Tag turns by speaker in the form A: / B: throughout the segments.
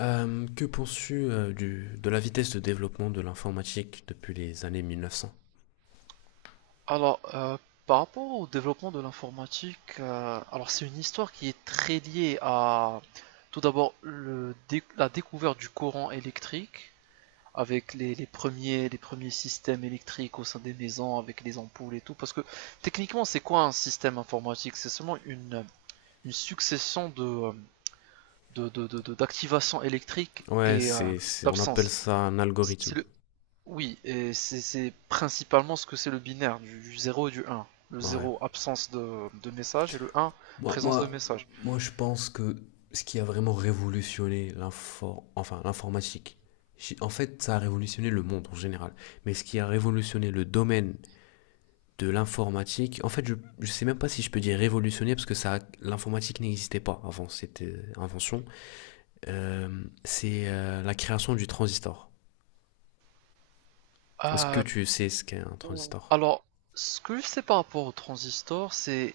A: Que penses-tu de la vitesse de développement de l'informatique depuis les années 1900?
B: Alors, par rapport au développement de l'informatique, alors c'est une histoire qui est très liée à tout d'abord la découverte du courant électrique avec les premiers systèmes électriques au sein des maisons avec les ampoules et tout. Parce que techniquement, c'est quoi un système informatique? C'est seulement une succession d'activations électriques
A: Ouais,
B: et
A: c'est, on appelle
B: d'absence.
A: ça un algorithme.
B: C'est Oui, et c'est principalement ce que c'est le binaire, du 0 et du 1. Le
A: Ouais.
B: zéro absence de message, et le 1
A: Moi,
B: présence de
A: moi,
B: message.
A: moi, je pense que ce qui a vraiment révolutionné l'informatique, en fait, ça a révolutionné le monde en général. Mais ce qui a révolutionné le domaine de l'informatique, en fait, je ne sais même pas si je peux dire révolutionné parce que ça, l'informatique n'existait pas avant cette invention. C'est la création du transistor. Est-ce que
B: Euh,
A: tu sais ce qu'est un transistor?
B: alors, ce que je sais par rapport au transistor, c'est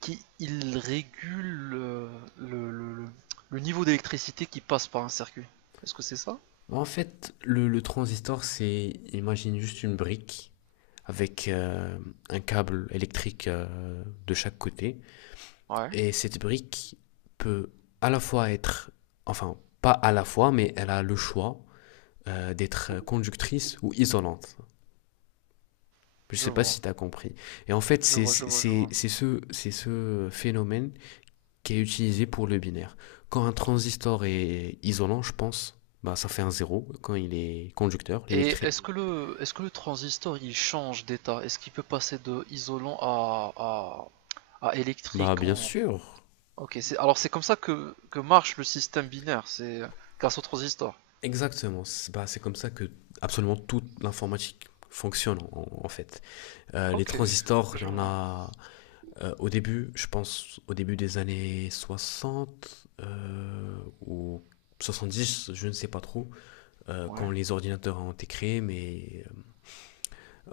B: qu'il régule le, le- le- le niveau d'électricité qui passe par un circuit. Est-ce que c'est ça?
A: En fait, le transistor, imagine juste une brique avec un câble électrique de chaque côté.
B: Ouais,
A: Et cette brique peut à la fois être, enfin, pas à la fois, mais elle a le choix d'être conductrice ou isolante. Je ne
B: je
A: sais pas
B: vois.
A: si tu as compris. Et en fait,
B: Je
A: c'est
B: vois, je vois, je
A: c'est-
B: vois.
A: c'est ce, c'est ce phénomène qui est utilisé pour le binaire. Quand un transistor est isolant, je pense, bah ça fait un zéro. Quand il est conducteur,
B: Et
A: l'électrique,
B: est-ce que le transistor, il change d'état? Est-ce qu'il peut passer de isolant à
A: bah
B: électrique
A: bien
B: en.
A: sûr.
B: Ok, c'est alors c'est comme ça que marche le système binaire, c'est grâce au transistor.
A: Exactement. Bah, c'est comme ça que absolument toute l'informatique fonctionne en fait. Les
B: Ok,
A: transistors, il y
B: je
A: en
B: vois.
A: a au début, je pense au début des années 60 ou dix je ne sais pas trop,
B: Ouais.
A: quand les ordinateurs ont été créés,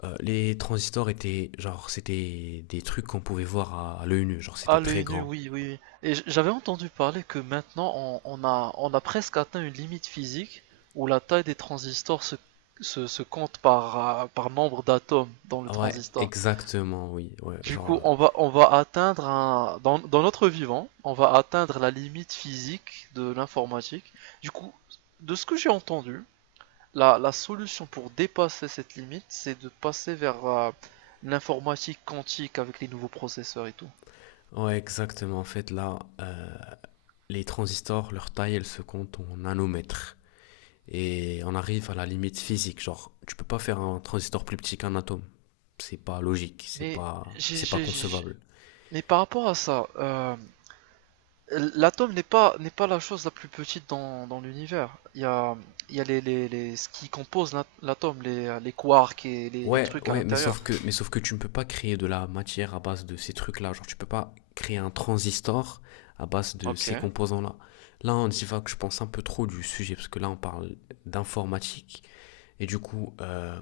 A: Les transistors étaient, genre, c'était des trucs qu'on pouvait voir à l'œil nu, genre, c'était
B: Ah,
A: très
B: l'œil nu,
A: grand.
B: oui, oui. Oui. Et j'avais entendu parler que maintenant on a presque atteint une limite physique où la taille des transistors se compte par, par nombre d'atomes dans le
A: Ah, ouais,
B: transistor.
A: exactement, oui, ouais,
B: Du coup,
A: genre,
B: on va atteindre un, dans notre vivant, on va atteindre la limite physique de l'informatique. Du coup, de ce que j'ai entendu, la solution pour dépasser cette limite, c'est de passer vers l'informatique quantique avec les nouveaux processeurs et tout.
A: ouais, exactement. En fait, là, les transistors, leur taille, elle se compte en nanomètres. Et on arrive à la limite physique, genre, tu peux pas faire un transistor plus petit qu'un atome. C'est pas logique, c'est
B: Mais,
A: pas,
B: j'ai-
A: c'est pas
B: j'ai- j'ai-
A: concevable.
B: mais par rapport à ça, l'atome n'est pas la chose la plus petite dans l'univers. Il y a ce qui compose l'atome, les quarks et les
A: Ouais,
B: trucs à
A: ouais, mais
B: l'intérieur.
A: sauf que, mais sauf que tu ne peux pas créer de la matière à base de ces trucs-là. Genre, tu peux pas créer un transistor à base de
B: Ok,
A: ces composants-là. Là, on divague, je pense, un peu trop du sujet, parce que là, on parle d'informatique. Et du coup,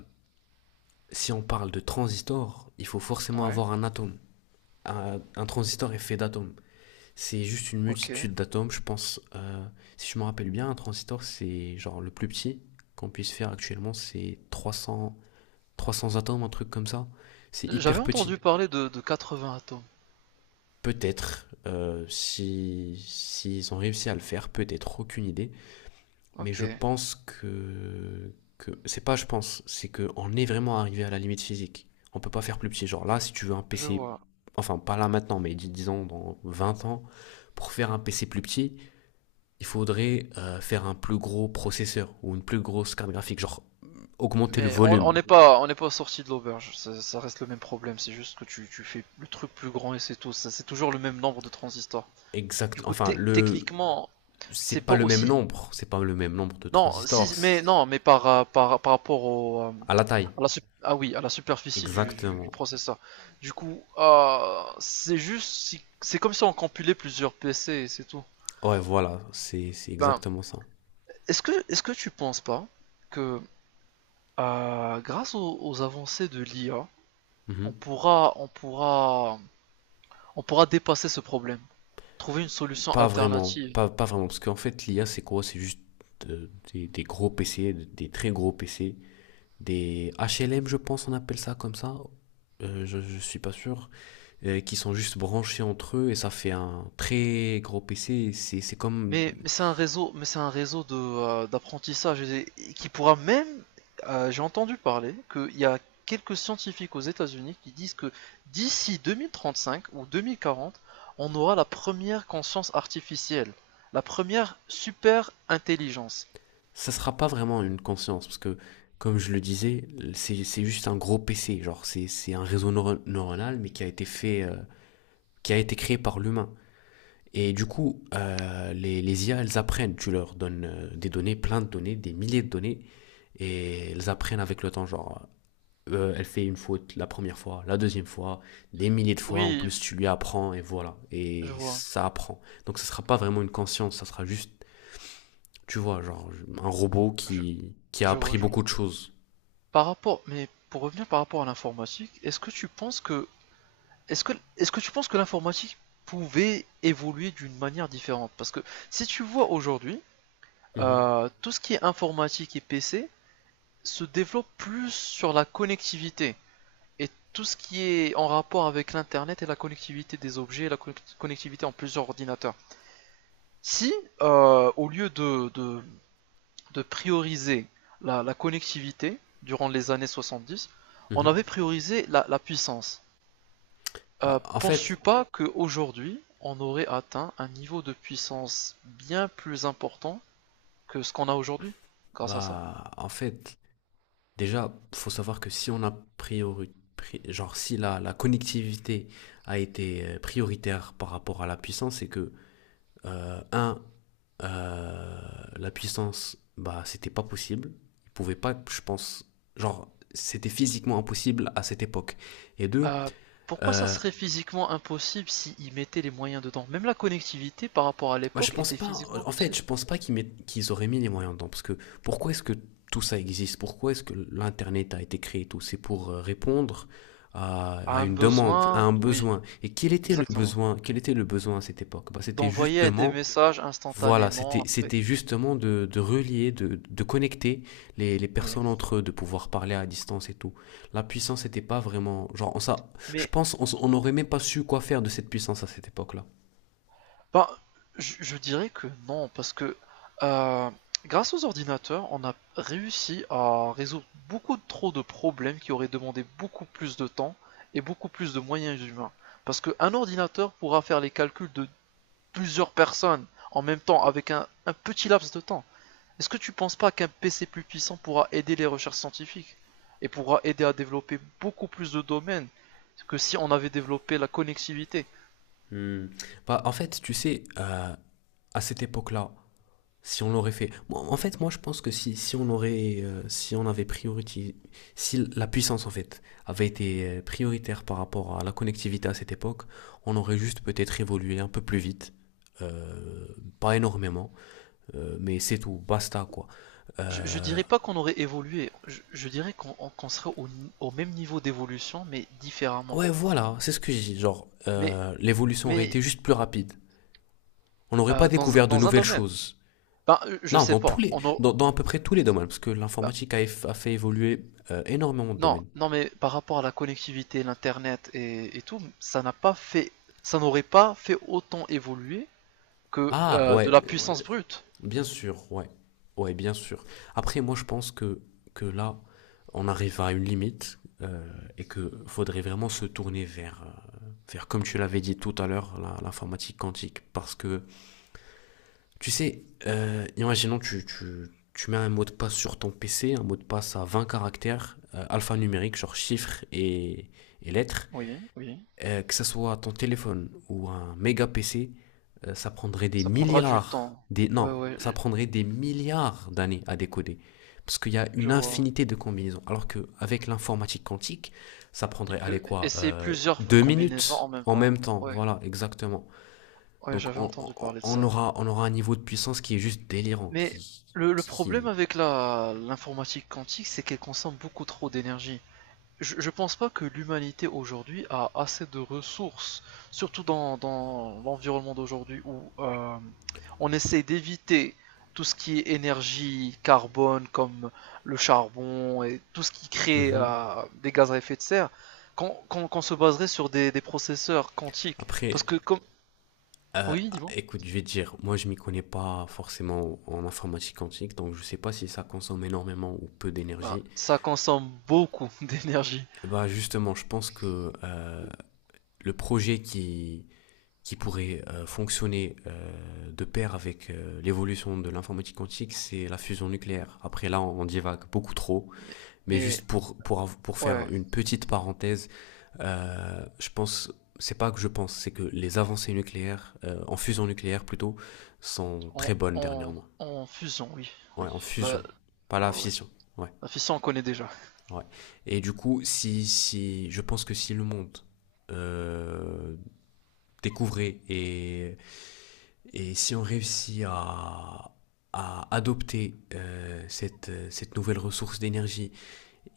A: si on parle de transistor, il faut forcément
B: ouais,
A: avoir un atome. Un transistor est fait d'atomes. C'est juste une
B: ok.
A: multitude d'atomes, je pense. Si je me rappelle bien, un transistor, c'est genre le plus petit qu'on puisse faire actuellement, c'est 300 300 atomes, un truc comme ça. C'est
B: J'avais
A: hyper
B: entendu
A: petit.
B: parler de 80 atomes.
A: Peut-être, si s'ils ont réussi à le faire, peut-être, aucune idée. Mais
B: Ok,
A: je pense que c'est pas je pense, c'est qu'on est vraiment arrivé à la limite physique. On peut pas faire plus petit. Genre là, si tu veux un
B: je
A: PC,
B: vois.
A: enfin pas là maintenant, mais disons dans 20 ans, pour faire un PC plus petit, il faudrait faire un plus gros processeur ou une plus grosse carte graphique, genre augmenter le
B: Mais
A: volume.
B: on n'est pas sorti de l'auberge. Ça reste le même problème. C'est juste que tu fais le truc plus grand et c'est tout. Ça, c'est toujours le même nombre de transistors. Du
A: Exact,
B: coup,
A: enfin,
B: techniquement, c'est pas aussi.
A: c'est pas le même nombre de
B: Non,
A: transistors
B: si, mais non, mais par rapport
A: à la taille.
B: à la, ah oui, à la superficie du
A: Exactement.
B: processeur. Du coup, c'est juste, c'est comme si on compilait plusieurs PC et c'est tout.
A: Ouais, voilà, c'est
B: Ben,
A: exactement ça.
B: est-ce que tu penses pas que grâce aux avancées de l'IA, on
A: Mhm.
B: pourra, on pourra On pourra dépasser ce problème, trouver une solution
A: Pas vraiment,
B: alternative.
A: parce qu'en fait, l'IA, c'est quoi? C'est juste des gros PC, des très gros PC, des HLM, je pense, on appelle ça comme ça. Je suis pas sûr, qui sont juste branchés entre eux et ça fait un très gros PC. C'est comme
B: Mais, c'est un réseau de d'apprentissage et qui pourra même. J'ai entendu parler qu'il y a quelques scientifiques aux États-Unis qui disent que d'ici 2035 ou 2040, on aura la première conscience artificielle, la première super intelligence.
A: ça sera pas vraiment une conscience, parce que, comme je le disais, c'est juste un gros PC, genre c'est un réseau neuronal, mais qui a été fait, qui a été créé par l'humain. Et du coup, les IA, elles apprennent, tu leur donnes des données, plein de données, des milliers de données, et elles apprennent avec le temps, genre, elle fait une faute la première fois, la deuxième fois, des milliers de fois, en
B: Oui,
A: plus tu lui apprends, et voilà,
B: je
A: et
B: vois,
A: ça apprend. Donc ça sera pas vraiment une conscience, ça sera juste tu vois, genre un robot
B: je,
A: qui a
B: je vois,
A: appris
B: je vois.
A: beaucoup de choses.
B: Mais pour revenir par rapport à l'informatique, est-ce que tu penses que l'informatique pouvait évoluer d'une manière différente? Parce que si tu vois aujourd'hui,
A: Mhm,
B: tout ce qui est informatique et PC se développe plus sur la connectivité et tout ce qui est en rapport avec l'Internet et la connectivité des objets, la connectivité en plusieurs ordinateurs. Si, au lieu de prioriser la connectivité durant les années 70, on avait
A: mhm.
B: priorisé la puissance.
A: Bah, en fait,
B: Penses-tu pas qu'aujourd'hui, on aurait atteint un niveau de puissance bien plus important que ce qu'on a aujourd'hui, grâce à ça?
A: bah, en fait, déjà, faut savoir que si on a priori, pri- genre si la connectivité a été prioritaire par rapport à la puissance, c'est que un, euh, la puissance, bah, c'était pas possible. Ils pouvaient pas, je pense, genre c'était physiquement impossible à cette époque. Et deux,
B: Euh, pourquoi ça
A: euh,
B: serait physiquement impossible s'ils mettaient les moyens dedans? Même la connectivité par rapport à
A: moi, je
B: l'époque
A: pense
B: était
A: pas.
B: physiquement
A: En fait,
B: impossible.
A: je pense pas qu'ils auraient mis les moyens dedans. Parce que pourquoi est-ce que tout ça existe? Pourquoi est-ce que l'Internet a été créé et tout? C'est pour répondre à
B: Un
A: une demande, à
B: besoin,
A: un
B: oui,
A: besoin. Et quel était le
B: exactement.
A: besoin? Quel était le besoin à cette époque? Bah, c'était
B: D'envoyer des
A: justement,
B: messages
A: voilà, c'était
B: instantanément, oui.
A: c'était justement de relier, de connecter les
B: Oui.
A: personnes entre eux, de pouvoir parler à distance et tout. La puissance n'était pas vraiment. Genre, on, ça, je
B: Mais
A: pense on, s- on n'aurait même pas su quoi faire de cette puissance à cette époque-là.
B: Ben, je dirais que non, parce que euh, grâce aux ordinateurs, on a réussi à résoudre beaucoup trop de problèmes qui auraient demandé beaucoup plus de temps et beaucoup plus de moyens humains. Parce qu'un ordinateur pourra faire les calculs de plusieurs personnes en même temps avec un petit laps de temps. Est-ce que tu penses pas qu'un PC plus puissant pourra aider les recherches scientifiques et pourra aider à développer beaucoup plus de domaines que si on avait développé la connectivité?
A: Hmm. Bah, en fait, tu sais, à cette époque-là, si on l'aurait fait, moi, je pense que si on avait priorité, si la puissance, en fait, avait été prioritaire par rapport à la connectivité à cette époque, on aurait juste peut-être évolué un peu plus vite, euh, pas énormément, mais c'est tout, basta, quoi.
B: Je
A: Euh,
B: dirais pas qu'on aurait évolué, je dirais qu'on serait au même niveau d'évolution, mais différemment.
A: ouais, voilà, c'est ce que je dis, genre,
B: Mais,
A: l'évolution aurait
B: mais
A: été juste plus rapide. On n'aurait pas
B: euh,
A: découvert de
B: dans un
A: nouvelles
B: domaine,
A: choses.
B: ben, je
A: Non,
B: sais
A: dans tous
B: pas,
A: les,
B: on a.
A: dans, dans à peu près tous les domaines, parce que
B: Ben,
A: l'informatique a fait évoluer énormément de
B: non,
A: domaines.
B: non, mais par rapport à la connectivité, l'Internet et tout, ça n'aurait pas fait autant évoluer que
A: Ah,
B: de
A: ouais,
B: la puissance brute.
A: bien sûr, ouais, ouais, bien sûr. Après, moi, je pense que là, on arrive à une limite et que faudrait vraiment se tourner vers euh, vers comme tu l'avais dit tout à l'heure, l'informatique quantique, parce que tu sais, imaginons tu mets un mot de passe sur ton PC, un mot de passe à 20 caractères, alphanumériques, genre chiffres et lettres.
B: Oui, oui,
A: Que ce soit ton téléphone ou un méga PC, ça prendrait des
B: ça prendra du
A: milliards,
B: temps.
A: des,
B: Ouais,
A: non,
B: ouais,
A: ça prendrait des milliards d'années à décoder. Parce qu'il y a
B: je
A: une
B: vois.
A: infinité de combinaisons. Alors qu'avec l'informatique quantique, ça
B: Il
A: prendrait, allez
B: peut
A: quoi,
B: essayer plusieurs
A: deux
B: combinaisons en
A: minutes
B: même
A: en
B: temps.
A: même temps.
B: Ouais,
A: Voilà, exactement.
B: ouais,
A: Donc
B: j'avais
A: on,
B: entendu
A: on-
B: parler de
A: on
B: ça.
A: aura, on aura un niveau de puissance qui est juste délirant,
B: Mais
A: qui,
B: le problème
A: qui,
B: avec la l'informatique quantique, c'est qu'elle consomme beaucoup trop d'énergie. Je pense pas que l'humanité aujourd'hui a assez de ressources, surtout dans l'environnement d'aujourd'hui où on essaie d'éviter tout ce qui est énergie carbone comme le charbon et tout ce qui crée
A: Mhm.
B: des gaz à effet de serre, qu'on se baserait sur des processeurs quantiques. Parce
A: Après,
B: que comme.
A: Euh,
B: Oui, dis-moi.
A: écoute, je vais te dire, moi je m'y connais pas forcément en informatique quantique, donc je sais pas si ça consomme énormément ou peu
B: Bah,
A: d'énergie.
B: ça consomme beaucoup d'énergie.
A: Et bah justement, je pense que le projet qui pourrait fonctionner de pair avec l'évolution de l'informatique quantique, c'est la fusion nucléaire. Après là, on divague beaucoup trop.
B: Mais,
A: Mais
B: mais
A: juste pour faire
B: Ouais,
A: une petite parenthèse, je pense, c'est pas que je pense, c'est que les avancées nucléaires, en fusion nucléaire plutôt, sont très bonnes dernièrement.
B: en fusion, oui,
A: Ouais,
B: oui.
A: en
B: Là,
A: fusion, pas la
B: ouais, ouais.
A: fission. Ouais,
B: La fission, on connaît déjà.
A: ouais. Et du coup, si, je pense que si le monde euh, découvrait et si on réussit à adopter cette nouvelle ressource d'énergie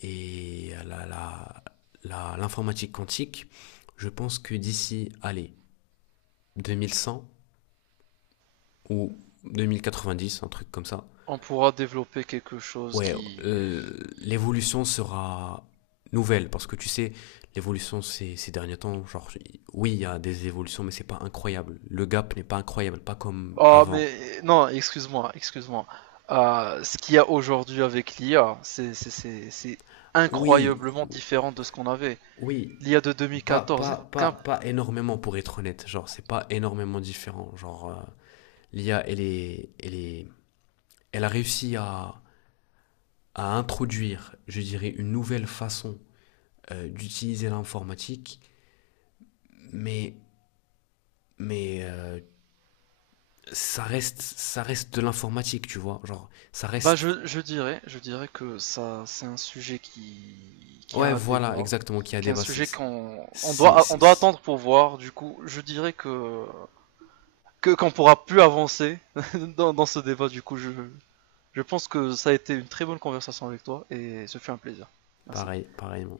A: et la, l'informatique quantique, je pense que d'ici, allez, 2100 ou 2090, un truc comme ça,
B: On pourra développer quelque chose
A: ouais,
B: qui.
A: l'évolution sera nouvelle parce que tu sais, l'évolution ces derniers temps, genre, oui, il y a des évolutions, mais c'est pas incroyable. Le gap n'est pas incroyable, pas comme
B: Oh,
A: avant.
B: mais non, excuse-moi, excuse-moi. Ce qu'il y a aujourd'hui avec l'IA, c'est
A: Oui,
B: incroyablement différent de ce qu'on avait.
A: oui,
B: L'IA de
A: pas,
B: 2014
A: pas,
B: est
A: pas,
B: qu'un.
A: pas énormément pour être honnête. Genre, c'est pas énormément différent. Genre, l'IA, elle a réussi à introduire, je dirais, une nouvelle façon d'utiliser l'informatique, mais, mais ça reste de l'informatique, tu vois. Genre, ça
B: Bah,
A: reste.
B: je dirais que ça, c'est un sujet qui
A: Ouais,
B: a un
A: voilà,
B: débat,
A: exactement, qui a
B: qui est un
A: dépassé.
B: sujet
A: C'est
B: qu'on
A: c'est-
B: on
A: c'est-
B: doit
A: c'est
B: attendre pour voir. Du coup, je dirais que qu'on pourra plus avancer dans ce débat. Du coup, je pense que ça a été une très bonne conversation avec toi et ce fut un plaisir. Merci.
A: pareil, pareillement.